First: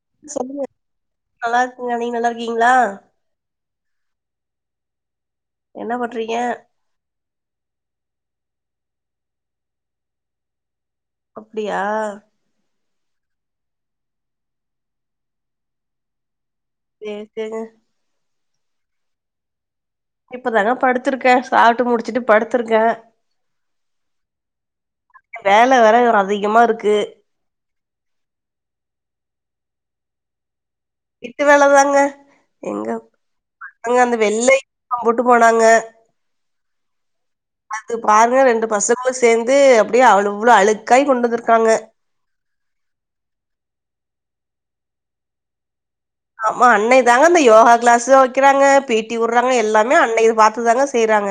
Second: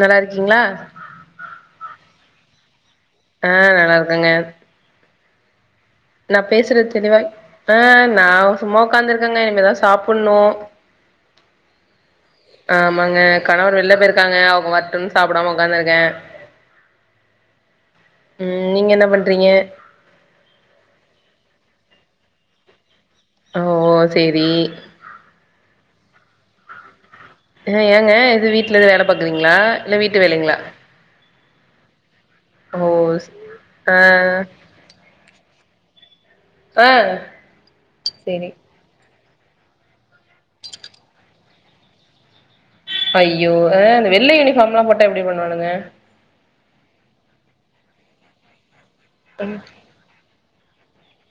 நல்லா சொல்லுங்க இருக்கீங்ளா நல்லா இருக்கங்க நீங்க நல்லா இருக்கீங்ளா ஆ நல்லா இருக்கங்க என்ன பண் நா பேசுறது தெளிவா ஆ நா சும்மா உக்காந்துருக்கேங்க இனிமேதா சாப்பின்னு அப்டியா ஆமாங்க கணவர் வெளில போய்ருக்காங்க அவுங்க வரட்டுன்னு சாப்பிடாம உட்காந்துருக்கே சேர் செரிங்க ம் நீங்க என்ன பண்றீங்க இப்பதாங்க படுத்திருக்கே சாப்ட்டு முடிச்சுட்டு படுத்திருக்கே ஓ செரி வேல வேற இங்கன அதிகமா இருக்கு அ ஏங்க இது வீட்ல எது வேல பாக்குரிங்ளா இல்ல வீட்டு வேலைங்ளா வீட்டு வேல தாங்க எங்க ஓ ஸ் ஆ பசங்க அந்த வெள்ளை அ கூட்டு போனாங்க ஆ அது பாருங்க சேரி ரெண்டு பசங் களோ சேந்து அப்டியே அவ்ளோ அழுக்காய் கொண்டு வந்துருக்காங்க ஐயோ அ அந்த வெள்ள யூனிஃபார்ம்லா போட்டா எப்டி பண்ணுவானுங்க ஆமா அன்னைக்தாங்க அந்த யோகா க்ளாஸ்லா வைக்கிறாங்க பீடி உட்றாங்க எல்லாத் மே அன்னைக்கு பாத்துதாங்க செய்றாங்க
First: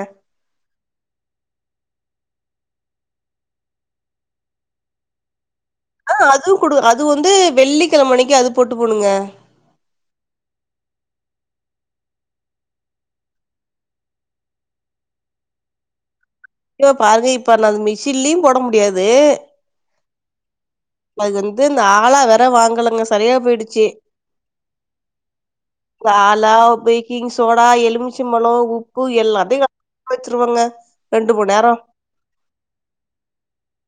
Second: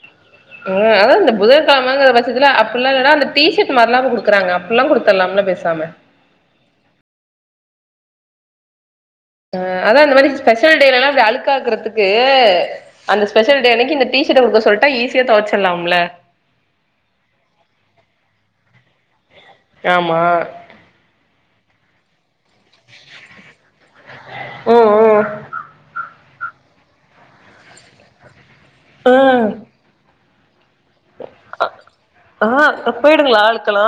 ம் அதா இந்த புதன் கெழமைங்குற பட்சத்துல அப்புல்லா இல்லன்னா அந்த டீஷர்ட் மாரிலா குடுக்குறாங்க அப்புல்லா குத்துர்லாம்ல பேசாம அ அதுவு குடு அது வந்து வெள்ளிக்கெழமை அன்னிக்கு அது போட்டுப் போணுங்க அ அதா அந்த மாரி ஸ்பெஷல் டேலெல்லா இப்டி அழுக்காக்குறதுக்கு அந்த ஸ்பெஷல் டே அன்னைக்கி இந்த டீஷர்ட் குடுக்க சொல்ட்டா ஈஸியா தொவச்சுர்லாம்ல ஐயோ பாருங்க இப்ப நா அந்த மிஷின்லயு போட முடியாது ஏமா அது வந்து இந்த ஆலா வேர த்த வாங்கலங்க சரியா போயிடுச்சு ம் இந்த ஆலா போய் க்கிங் சோடா எலுமிச்சிம்பழோ உப்பு ம் எல்லாத்தையு கலந்து வச்சுருவங்க ஆ போயிடுங்களா அழுக்கலா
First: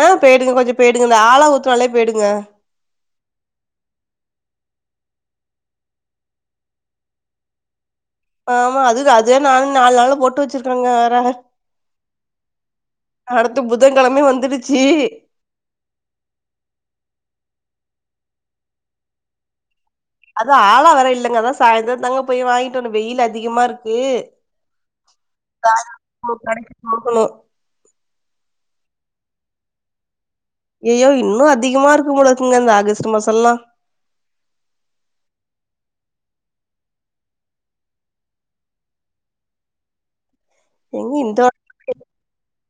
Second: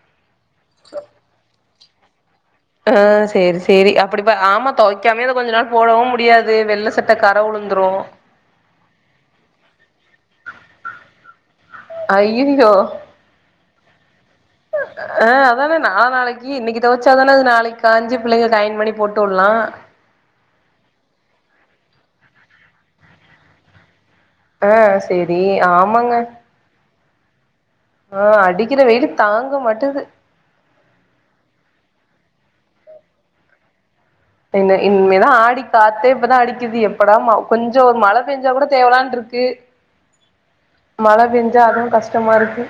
ஆ போய்டுங்க கொஞ்ச போய்டுங்க இந்த ஆலா ஊத்துனாலே போய்டுங்க ஆ செரி செரி அப்டிபுப் பா ஆமா தொவைக்காமயே அத கொஞ்ச நாள் போடவு முடியாது வெள்ள சட்டை கற உளுந்துரு ஆமா அது அதுவே நானு நாலு நாளா போட்டு வெச்சிருக்குறேங்க வேற ஐய்யய்யோ அடுத்து புதன்கெழமையு வந்துருச் ஆ அத் அதானே நா நாளைக்கி இன்னைக்கு தொவச்சாதான அது நாளைக்கு காஞ்சு புள்ளைங்களுக்கு ஐயன் பண்ணி போட்டு வுட்லா அதுவு ஆலா வேற இல்லைங்க அதா சாய்ந்தரந் தாங்க போய் வாங்கிட்டு வரனு வெயில் அதிகமா இருக்கு ஆ செரி ஆமாங்க பாக்கணு ஆ அடிக்கிற வெயிலுக் தாங்க மாட்டுது ஐயையோ இன்னு அதிகமா இருக்கு போலருக்குங்க இந்த ஆகஸ்ட் மாசல்லா என்ன இன்மேதா ஆடி காத்தே இப்பதா அடிக்குது எப்படா மா கொஞ்சோ ஒரு மழ பெஞ்சா கூட தேவலான்ட்ருக்கு எங்க மழ இந்த பெஞ்சா அதுவு கஷ்டமா இருக்கு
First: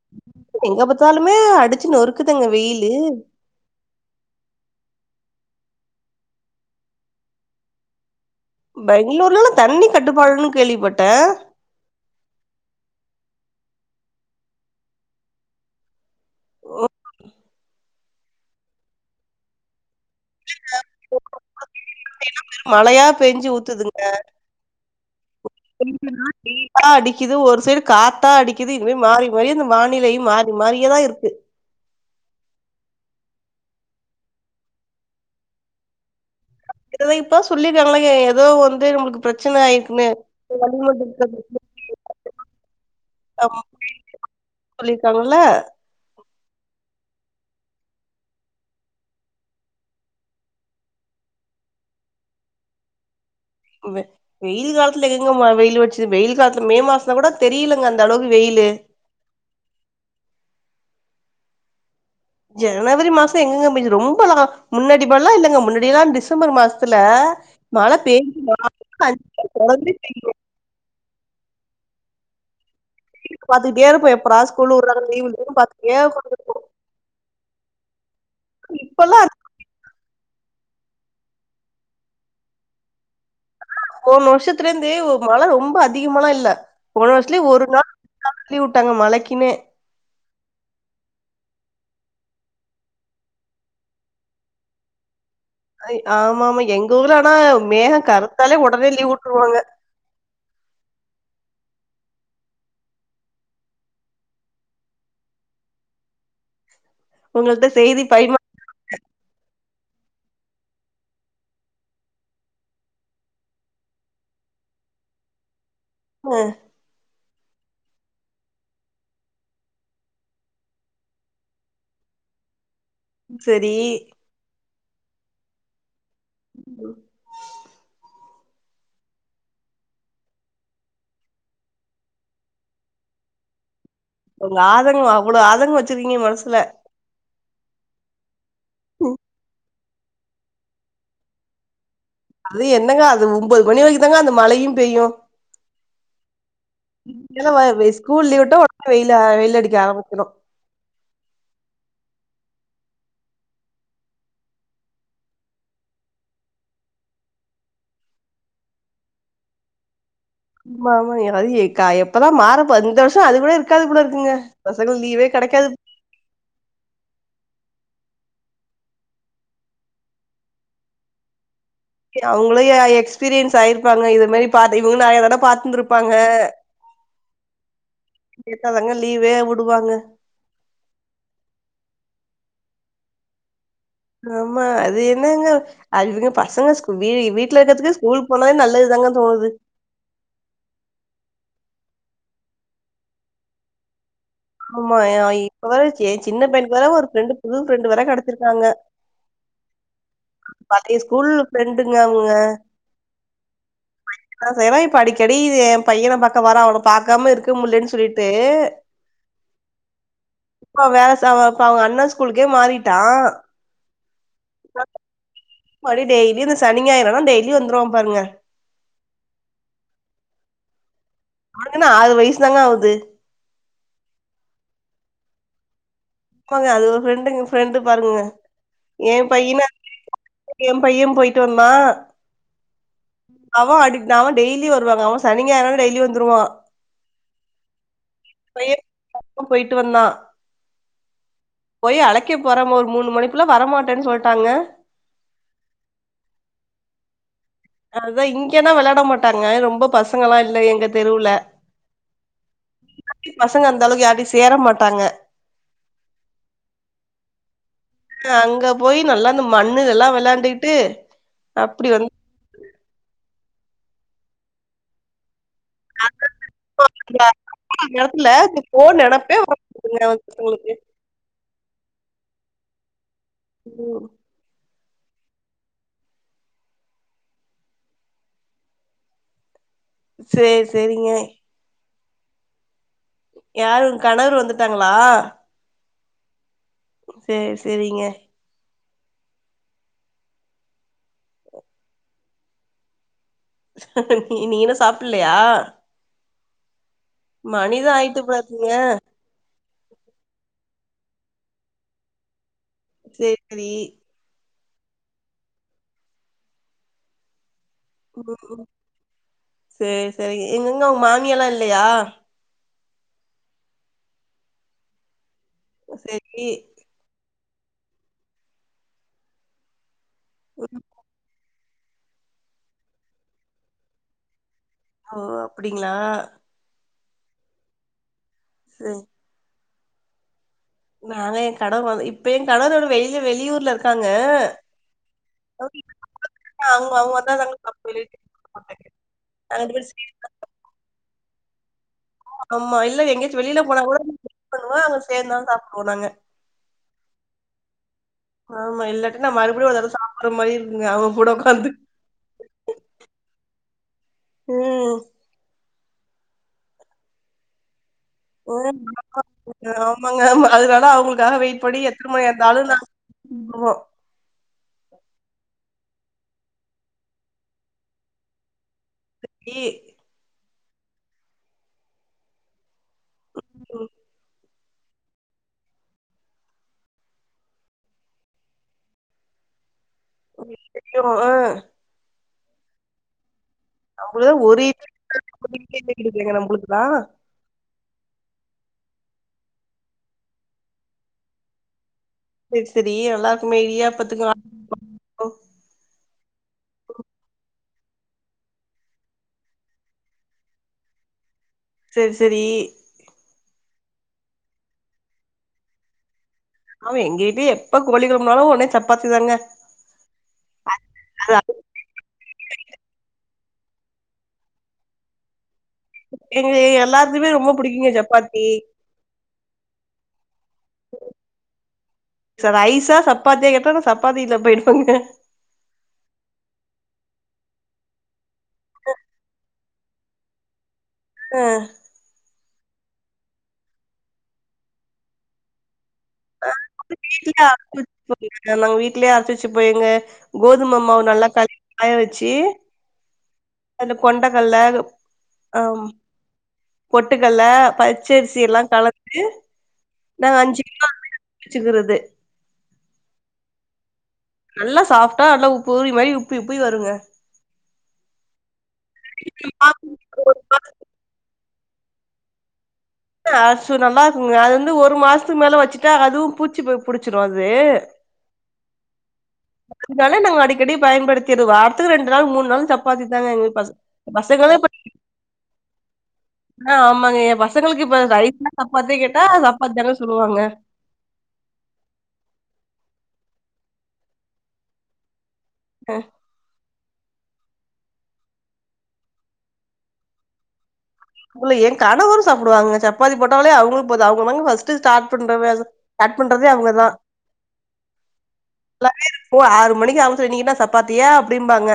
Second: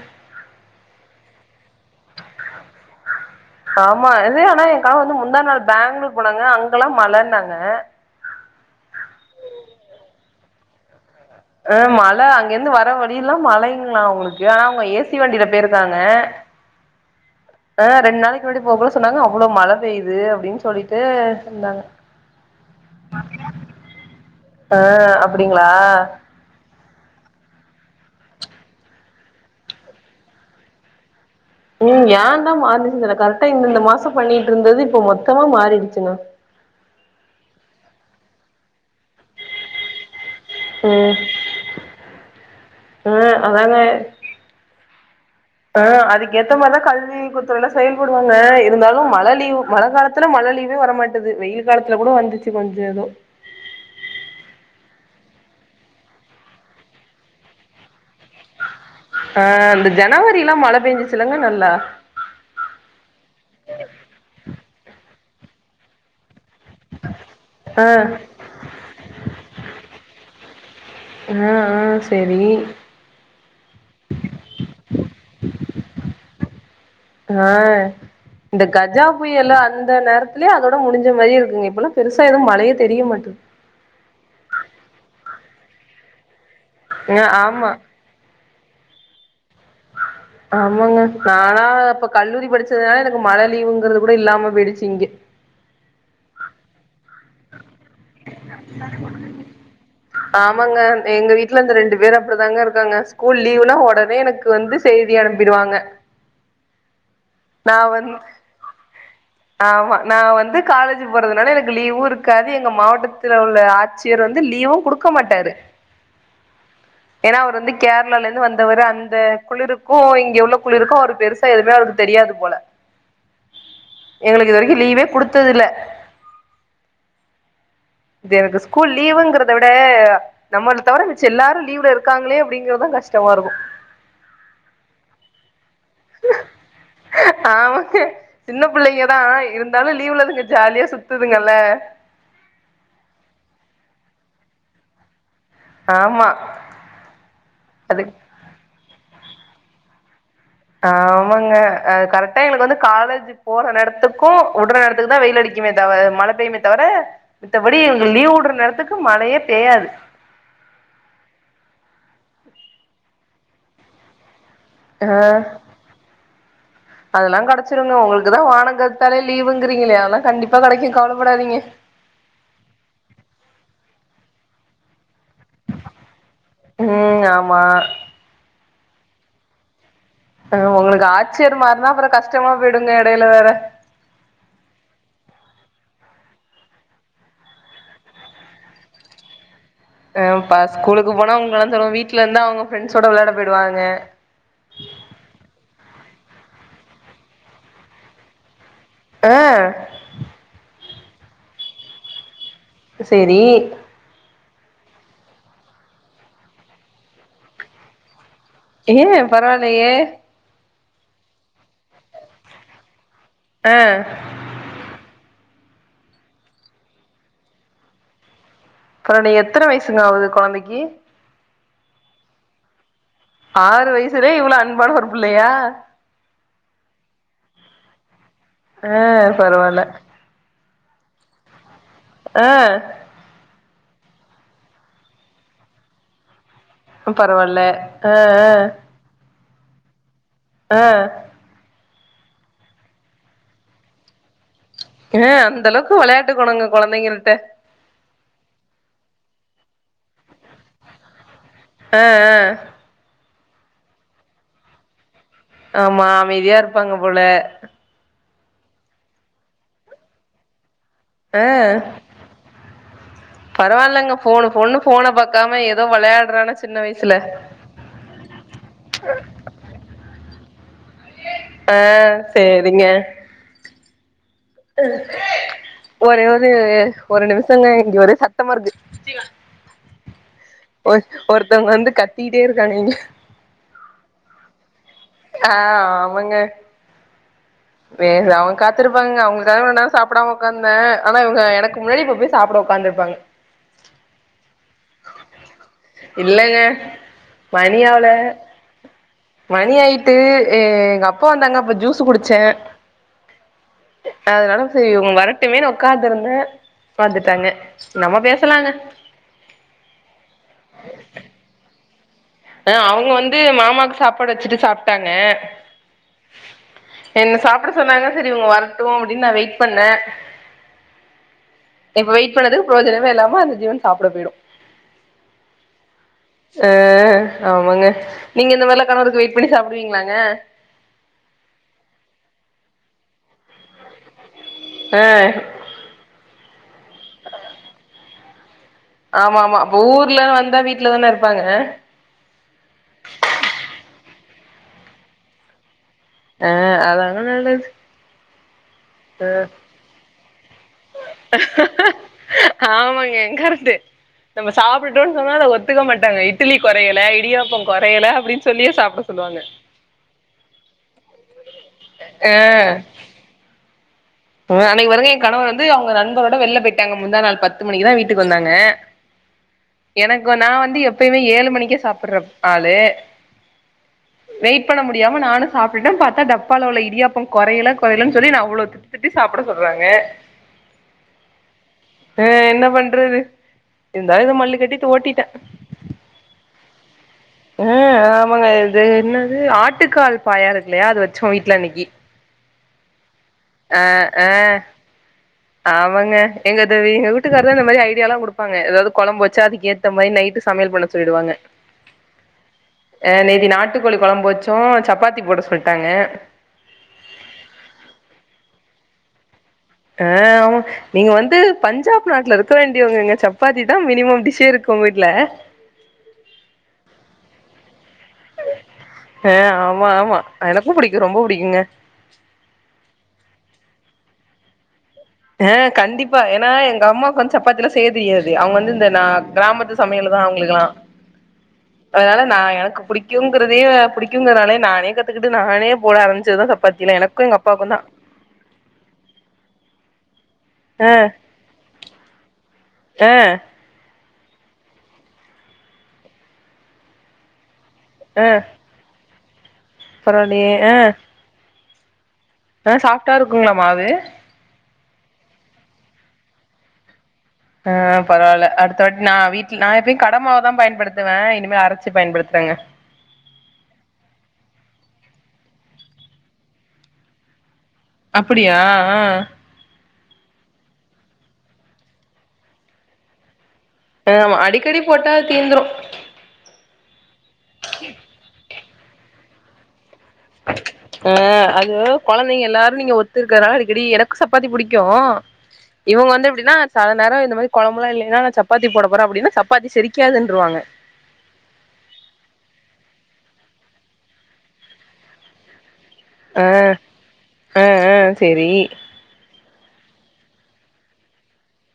எங்க பாத்தாலுமே அடிச்சு நொறுக்குதுங்க வெயிலு ஆமா இது ஆனா என் கணவர் வந்து முந்தா நாள் பெங்களூர் போனாங்க அங்கல்லா மழன்னாங்க பெங்களூர்லெல்லா தண்ணி கட்டுப்பாடுன்னு கேள்விப்பட்டே அ மழ அங்க இருந்து வர வழியெல்லா மழைங்களா அவுங்களுக்கு ஆனா அவுங்க ஏசி வண்டியில பேயிருக்காங்க ஆ ரெண்டு நாளைக்கு முன்னாடி போக்கூட சொன்னாங்க அவ்ளோ மழ பெய்து அப்டின்னு சொல்லிட்டு இருந்தாங்க ஞ்சு ஊத்துங் க ஆ அப்டிங்களா ஹுட்டா அடிக்கிது ஒரு சைடு காத்தா அடிக்கிது இதுவே மாறி மாறி அந்த வானிலையு மாறி மாறியேதா இருக்கு ம் ஏந்தா மாற்னுச்சுன் தெர்ல கரெக்டா இந்தெந்த மாசம் பண்ணிட்ருந்தது இப்ப மொத்தமா மாறிடுச்சுங்க இததா இப்போ சொல்லியிருக்காலங்க எதோ வந்து நம்மளுக்கு ப்ரச்சன ஆயிருக்குன்னு இது ம் வளிமண்டலத்த ஆ [inaudible] அதாங்க சொல்லியிருக்காங்கல்ல ஆ அதுக்கு ஏத்த மாரிதா கல்வித் துறையெல்லா செயல்படுவாங்க இருந்தாலு மழ லீவு மழ காலத்துல மழை லீவே வர மாட் டது வெயில் காலத்துல கூட வந்துச்சு கொஞ்சோ எதோ [unintelligible] வெயில் காலத்துல எங்கெங்க ம வெயில் அடிச்சுது வெயில் காலத்துல மே மாசல கூட தெரியலங்க அந்த அளவுக்கு வெயிலு ஆ இந்த ஜனவரி எல்லா மழ பேஞ்சுச்சில்லங்க நல்லா ஜனவரி மாச எங்கெங்க ரொம்பலா முன்னடி மாரி இல்லங்க முன்னாடி எல்லா டிசம்பர் மாச த்துல ஆ மழ [inaudible] ஆ ஆ செரி டி வி லபாத்துட்டே இருப்ப எப்படா ஸ்கூல் விட்வாங்க லீவு பாத்துட்டே இருப்போ ஆ இந்த கஜா இப்பல்லா அது புயலு அந் ந்த நேரத்துலயே அதோட முடிஞ்ச மாரியே இருக்குங்க இப்பல்லா பெருசா எதுவு மழையே தெரிய மாட்டேது போன வருஷத்துல இருந்தே மழ ரொம்ப அதிகமால்லா இல்ல போன ஆ வருஷத்துலயே ஒரு ஆமா நாள் [inaudible] விட்டாங்க மழைக்கின்னே ஆ ஆமாங்க நானா இப்ப கல்லூரி படிச்சதுனால எனக்கு மழ லீவுங்கறது கூட இல்லாம போயிடுச்சு இங்க ஆமா ஆமா எங்க ஊர்ல ஆனா மேக கரு எல்ல [unintelligible] ஆமாங்க எங்க வீட்ல இந்த ரெண்டு பேர் அப்பிடிதாங்க இருக்காங்க ஸ்கூல் லீவுனா ஒடனே எனக்கு வந்து செய்தி அனுப்பிருவாங்க உங்கள்ட்ட நா செய்தி வந்து பரிமாறுன ஆமா நா வந்து காலேஜ் போறதுனால எனக்கு லீவு இருக் க்காது எங்க மாவட்டத்துல உள்ள ஆட்சியரு வந்து லீவு குடுக்க மாட்டாரு ஆ ஏன்னா அவரு வந்து கேரளாலால இருந்து வந்தவரு அந்த குளிருக்கு இங்க உள்ள குளிருக்கு அவரு பெருசா எதுமே அவருக்கு தெரியாது போல செரி எங்களுக்கு இது வரைக்கு லீவே குடுத்தது இல்ல ம் இது எனக்கு ஸ்கூல் லீவுங்கறத விட நம்மள தவிர மிச்ச எல்லாரு லீவ்ல இருக்காங்களே அப்டிங்கறதா கஷ்டமா இருக்கு உங்க ஆதங்கோ அவ்ளோ ஆதங்கோ வெச்சிருக்கீங்க மனசுக்குல்ல ஆமாங்க சின்ன புள்ளைங்கதா இருந்தாலு லீவுல அதுங்க ஜாலியா சுத்துதுங்கல்ல அது என்னங்க அது ஒன்போது மணி வைக்கு தாங்க அந்த மழையு பெய்யு ஆமா அது ஸ்கூல் லீவுட்ட ஒடனே வெய வெயில் அடிக்க ஆரம்பிச்சிரு ஆமாங்க அது கரெக்டா எங்களுக்கு வந்து காலேஜ் போற நேரத்துக்கு விட்ற நேரத்துக்கு தா வெயில் அடிக்குமே தவிர மழ பெய்யுமே தவிர மத்தபடி எங்களுக்கு லீவ் விட்ற நேரத்துக்கு மழையே பெய்யாது ஆமா ஆமா அதுக்கா எப்பதா மாறப்பா இந்த வருஷ அது கூட இருக்காது கூட இருக்குங்க பசங்கங்கள் ஆ லீவே கெடைக்கா அதெல்லா கெடச்சிருங்க உங்களுக்குதா வானோ கருத்தாலே லீவுங்கிறீங்களே அதல்லா கண்டிப்பா கெடைக்கு கவலைப்படாதீங்க அவங்களு எக்ஸ்பீரியன்ஸ் ஆயிருப்பாங்க இது மாரி பாத் இவங்களு நெறைய தடவ பாத்து இருந்துருப்பாங்க ம் ஆமா கேட்டாதாங்க லீவே விடுவாங்க ஆ உங்களுக்கு ஆச்சியர் மார்னா அப்றோ கஷ்டமா போயிடுங்க எடையில வேற ஆமா அது என்னங்க அதுங்குக பசங்க ஸ்கூ வீ வீட்ல இருக்கிறதுக்கு ஸ்கூல் போனாலே நல்லது தாங்க தோனுது ஆ பார் ஸ்கூலுக்கு போனா உங்களந் தெலவ் வீட்டுல இருந்தா அவங்க ஃப்ரெண்ட்ஸ் ஸோட விளையாட போய்டு வாங்க ஆமா அ இப்ப வேற ஜெய் சின்ன பையன்கு வேற ஒரு ஃப்ரெண்டு புது ஃப்ரெண்டு வேர கெடச்சிருக்காங்க ஆ ஐயோ ஸ்கூல்ல ஃப்ரெண்டுங்க அவெங்க இது செரி அதெ இவெ இப்ப அடிக்கடி என் பையனை பாக்க வரா அவன பாக்காம இருக்க முட்லன்னு சொல்லிட்டு ஏங்க பரவாயில்லயே இப்ப வேற சவ அவ இப்ப அவெ அண்ணோ ஸ்கூலுக்கே மாறிட்டா ஆ புலக் மரூ டெய்லியூ இந்த சனிநாயிறு ஆனா டெய்லியூ வந்துருவா பாருங்க அவென்டுயே எத்தன வயசுங்க ஆவது குழந்தைக்கி அவூக்கென்ன ஆறு வயசு தாங்க ஆவுது ஆறு வயசுலே இவ்ளோ அன்பான ஒரு புள்ளயா கொஞ்சொ அது ஒரு ஃப்ரெண்டுங்க ஃப்ரெண்டு பாருங்க ஆ ஏ பையன பரவால்ல ஏ பையே போயிட்டு வந்தா ஆ அவன் அடிக்டு அவே டெய்லியூ வருவாங்க அவன் சனி ஞாயிறு டெய்லியூ வந்துருவா பரவால்ல ஆ ஆ அப்ப போயிட்டு வந்தா ஆ போய் அழைக்க போறோ ஒரு மூணு மணிக்குள்ள வர மாட்டே சொல்ட்டாங்க ஆ அந்த அளவுக்கு வெளான்ட்டுக்கணுங்க குழந்தைங்களிட்ட அவெ இங்கதா விளையாட மாட்டாங்க ரொம்ப பசங்களா இல்ல எங்க தெருவுல ஆ ஆ அப்டியூ பசங்க அந்த அளவுக்கு யாருகிட்டயூ சேர மாட்டாங்க ஆமா அமைதியா இருப்பாங் போல அங்க போய் நல்லா இந்த மண்ணு இதெல்லா வெளாண்டிட்டு ஆ பரவாயில்ங்க ஃபோனு பொண்ணு போன பாக்காம எத் அதோ விளையாட்றேனா சின்ன வயசுல அந்த அர இந்த ‌எடத்துல ஃபோன் நெனப்பே வர மாட்டேங்குதுங்க உங்களுக்கு ஆ செரிங்க ம் ஒரே ஒரு ஒரு நிமிஷங்க இங்க ஒரே சத்தமா இருக்கு சேரி ஒர் சேரிங்க ஒருத்தவங்க வந்து கத்திட்டே இருக்காங்க இங்க யாருங் உங் கணவர் வந்துட்டாங்களா ஆ அவங்க சேரி சேரிங்க வேற அவங்க கத் வந்திருப்பாங்க அவுங்களுக்காக சாப்பிடாம உக்கார்ந்தே ஆனா இங்க எனக்கு முன்னாடி இப்ப போய் சாப்பிட உக்காத்துருப்பாங்க நீ நீ இன்னீயூ சாப்பிட்லியா இல்லங்க மணி ஆவல ஆயிட்டு போல இருக்கீங்க மணி ஆயிட் ட்ச்சி எங்க அப்பா வந்தாங்க அப்ப ஜூஸ் குடிச்சே சே ரீ அதனால சரி இவங்க வரட்டுமே உக்காந்திருந்தே வந்துட்டாங்க நம்ம ம் ம் பேசலாங்க சேரி சேரி எங்கங்க உங்க மாமியாலா இல்லையா ஆ அவங்க வந்து மாமாக்கு சாப்பாடு வச்சுட்டு சாப்ட்டாங்க சேரி என்ன சாப்ட சொன்னாங்க சேரி இவங்க வரட்டு அப்டின்னு நா வெயிட் பண்ண ம் இப்ப வெயிட் பண்ணதுக்கு பிரோஜனமே இல்லாம அந்த ஜீவன் சாப்ட போயிடு ஓ அப்பிடிங்ளா அ ஆமாங்க நீங்க இந்த மாரிலா சரி கணவருக்கு வெயிட் பண்ணி சாப்டுவீங்களாங்க நாங்க எங் கணவர் வந்து இப்ப எங் கணவர் வந்து வெளிய வெளியூர்ல இருக்காங்க அ [inaudible] அ அவுங்க அவுங்க வந்தாதாங்க சாப்டுவ [inaudible] ஆமா ஆமா அப்ப ஊர்ல வந்தா வீட்லதான இருப்பாங்க ஆமா இல்ல எங்கயாச்சு வெளியில போனா கூட நா வெயிட் பண்ணுவ அவங்க சேந்துதா சாப்டுவோ நாங்க அ அதாங்க நல்லது ஆமா இல்லாட்டி நா மறுபடியு ஒரு தடவ சாப்புட்ற மாரி இருக்குங்க அவுங்க கூட ஒக்காந்து ஆமாங்க எங்கருந்து நம்ப சாப் ம் ட்டுட்டோ சொன்னா அத ஒத்துக்க மாட்டங்க இட்டிலி கொறையல இடியாப்போ கொறையல அப்டின்னு சொல்லியே ம் சாப்ட சொல்லுவாங்க ஆமாங்க ஆமாங்க ஆமா அதனால அவங்களுக்காக வெயிட் பண்ணி எத்தன மணியா இருந்தாலு நா ப்டுவோ ம், அன்னைக்கு பாருங்க எ கணவர் வந்து அவுங்க நண்பரோட வெளில போயிட்டாங்க முந்தா நாள் பத்து மணிக்குதா வீட்டுக்கு வந்தாங்க சேரி எனக்கு நா வந்து எப்பயுமே ஏழு மணிக்கே சாப்புட்ற ஆளு ம், ம் வெயிட் பண்ண முடியாம நானு சாப்ட்டுட்ட பாத்தா டப்பால உள்ள இடியாப்போ கொறையல கொறையலன்னு சொல்லி என்ன அவ்ளோ திட் டி சாப்ட சொல்றாங்க அவங்களுக்கு தெரியு அ என்ன பண்றது இருந்தாலு நம்பளுக்குதா இத மல்லு ஒரு கட்டிட்டு ஓட்டிட்டே இட்லி [inaudible] நம்பளுக்குதா அ ஆமாங்க இது என்னது ஆட்டுக்கால் பாயா இருக்குல்லையா அது வச்சோ வீட்ல அன்னைக்கி சேரி சேரி நல்லாருக்குமே இடியாப்பத்துக்கு ஆ ஆமாங்க எங்கது எங்க வீட்டுக்காருதா இந்த மாரி ஐடியா எல்லா குடுப்பாங்க ஏதாவது கொழம்பு வச்சா அதுக்கே ந்த மாரி நைட்டு சமையல் பண்ண சொல்லிடுவாங்க சேரி சேரி அ நேத்தி நாட்டுக்கோழி கொழம்பு வச்சோ சப்பாத்தி போட சொல்லிட்டாங்க ஆமா எங்ககிட்டயு எப்ப கோழிக்கொழம்புனாலு உடனே சப்பாத்தி தாங்க அ ஆமா நீங்க வந்து அது பஞ்சாப் நாட்லருக் க வேண்டியவங்கங்க சப்பாத்திதா மினிமம் டிஷ்ஷே இருக்கு ஒங்க வீட்ல எங்க எல்லாத்துக்குமே ரொம்ப புடிக்குங்க சப்பாத்தி அ ஆமா ஆமா எனக்கு புடிக்கு ரொம்ப புடிக்குங்க ச ரைசா சப்பாத்தியா கேட்டா நா சப்பாத்தில போய்டுவாங்க ஆ கண்டிப்பா ஏன்னா எங்க அம்மாக்கு வந்து சப்பாத்திலா செய்ய தெரியாது அவங்க வந்து இந்த நா கிராமத்து சமையலதா அவங்களுக்குலா [inaudible] ஆ அதனால நா எனக்கு புடிக்குங்கறதே புடிக்குங்கறதனாலே நானே கத்துக்கிட்டு நானே போட ஆரம்பிச் சதுதா சப்பாத்திலா எனக்கும் எங்க வீட்லயே அப்பாவுக்குந்தா அரைச்சு [inaudible] நாங்க வீட்லே அர்ச்சு வச்சு போய்யிங்க கோதும ஆ மாவு நல்லா கத் காய வச்சி ஆ அது கொண்டகல்ல அதூ அம் பொட்டுகல்ல ஆ பச்சரிசி எல்லா கலக்கு நாங்க பரவாயில்லையே அஞ்சி ஆ [inaudible] ச்சுக்குறுது ஆ சாஃப்ட்டா இருக்குங்ளா மாவு நல்லா சாஃப்ட்டா நல்லா உப் பூறி மாரி உப்பி உப்பி வருங்க ஆ பரவால்ல அடுத்த வாட் நா வீட்டில் நா எப்பயு கடமாவு தா பயன்படுத் த்துவே இனிமே அரச்சி பயன்படுத்துறங்க அ ஷு நமாஸ் மு அது வந்து ஒரு மாஸ்த்து மேல வச்சிட்டா அதுவு பூச்சி பெ புடிச்சிரு அதே அப்படியா ஆ இதாலே நாங் அடிக்கடி பயன்படுத்திரு வார்த்துக்கு ரெண்டு நாள் மூண் நாள் சப்பாத்தி தாங்க எங்கள் பஸ் அ மா அடிக்கடி போட்டா தீந்துரு ஆ ஆமாங்க எ பசங்கள்க் இப்ப ரைஸ்னா சப்பாத்தி கேட்டா சப்பாத்தி தான சொல்லுவாங்க ஆ அது கொழந்தைங்க எல்லாரு நீங்க ஒத்துர்க்கரா அடிக்கடி எனக் சப்பாத்தி புடிக்கு அ இவங்க வந்து எப்டின்னாத் சா அது நேரு இந்த மாரி கொழம்புல்ல இல்லைன்னா நா சப்பாத்தி போட போறே அப்டின்னு சப்பாத்தி செரிக்காதுன்றுவாங்க உள்ளு ஏ கணவரு சாப்டுவாங்க சப்பாத்தி போட்டவ்லே அவ்ங்ளு பொத் அவ்ங்க வந்து ஸ்டாட் பண்ற வேகு கட் ஆ பண்றதே அவங்கதா ஆ ஆ சேரி லல்லேரு ஓ ஆறு மணிக்கி அம்ச்சு நீங்கன்னா சப்பாத்தியா அப்டிம்பாங்க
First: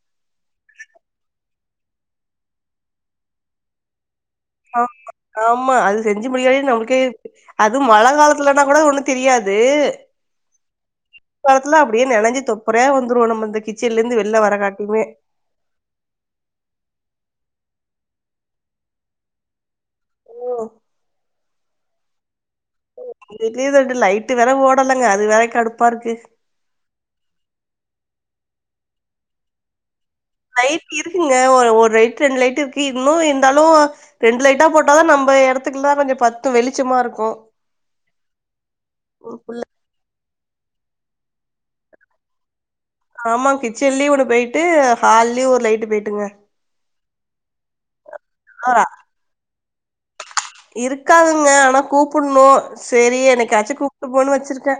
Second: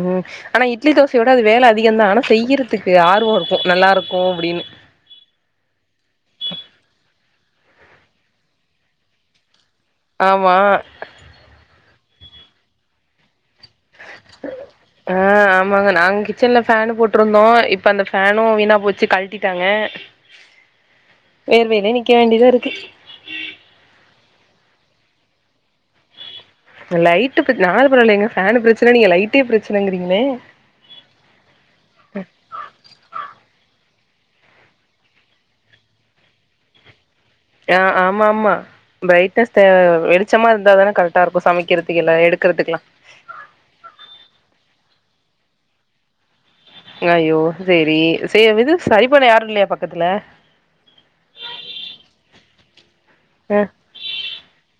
உம் ஆனா இட்லி தோசையோட அது வேல அதிகன்தா ஆனா செய்யிறத்துக்கு ஆர்வோ ருக்கு நல்லாருக்கு அப்டின்னு ஆமா ஆமா அது செஞ்சு முடியயே நம்ளுக்கே அது மழ காலத்துலனா கூட ஒண்ணு தெரியாது ஆமா காலத்துல அப்புடே நெனஞ்சி தொப்பறையா வந்துரு நம்மந்து கிச் ஆ ஆம் ஆமாங்க நாங் கிச்சனல ஃபேனு போட்ருந்தோ இப் அந்த ஃபேனு வீணா போச்சு கழ்ட்டிட்டாங்க ம். வேர்வைனே நிக்க வேண்டிய்தா இருக்கு இட்லி தட்டு லைட்டு வேற ஓடலங்க அது வேற கடுப்பாருக்கு லைட்டுக்கு நாலு பரவாலைங்க ஃபேனு ப்ரச்சன நீங்க லைட்டே ப்ரச்சனங்கிறீங்ளே லைட் இருக்குங்க ஓரு ஒர் லைட் ரெண்டு லைட் இருக்கு இன்னு இருந்தாலு ரெண்டு லைட்டா போட்டாதா நம்ப எடத்துக்குல்லா கொஞ்சு பத்து வெளிச்சமா ருக்கு யா ஆமம்மா பைடஸ்ட்டா எடு ச்சமா இருந்தா தானே கரட்டாருக்கு சமைக்கிறத்துக்குல்லா எடுக்குறத்துக்லா ஆமா கிச்சன்லியு ஒண்ணு போய்ட்டு ஹால்யு ஒரு லைட்டு போய்ட்டுங்க அயோ செரி சேவ் ஆ, இது சரிப்பன யாரு இல்லையா பக்கத்துல இருக்காதுங்க ஆனா கூப்புண்ணு செரி என்னைக்காச்சு கூப்ட்டு போனு வச்சிர்க்கே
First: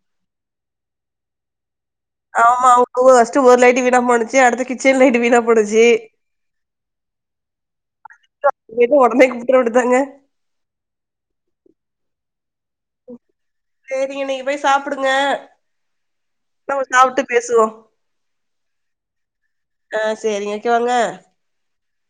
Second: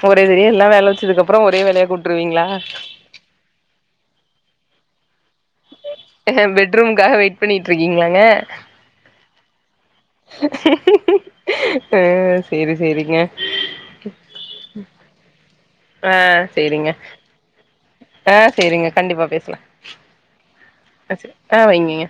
ஃபோரே சரி எல்லா வேல வச்சதுக்கப்றோ ஒரே வேலையா கூட் ஆமா அவ்க்கு வஸ்ட்டு ஒர் லைட்டு விணம் மோனிச்சு அடுத்து கிச்சன் லைட்டு வீணப் பெட்ரூம்காஹ வெய்ட் பண்ணிட்ருக்கீங்ளாங்க எது ஒடனே கூட்ரோட்டு தாங்க அ அஸ் செரி செரிங்க சரிங்க நீங்க போய் சாப்புடுங்க ஆ நம்ம செரிங்க சாப்ட்டு பேசுவோம் ஆ செரிங்க கண்டிப்பா பேஸ்லா ஆ சரிங்க ஓகேவாங்க ஆச்சு ஆ வைங்கீய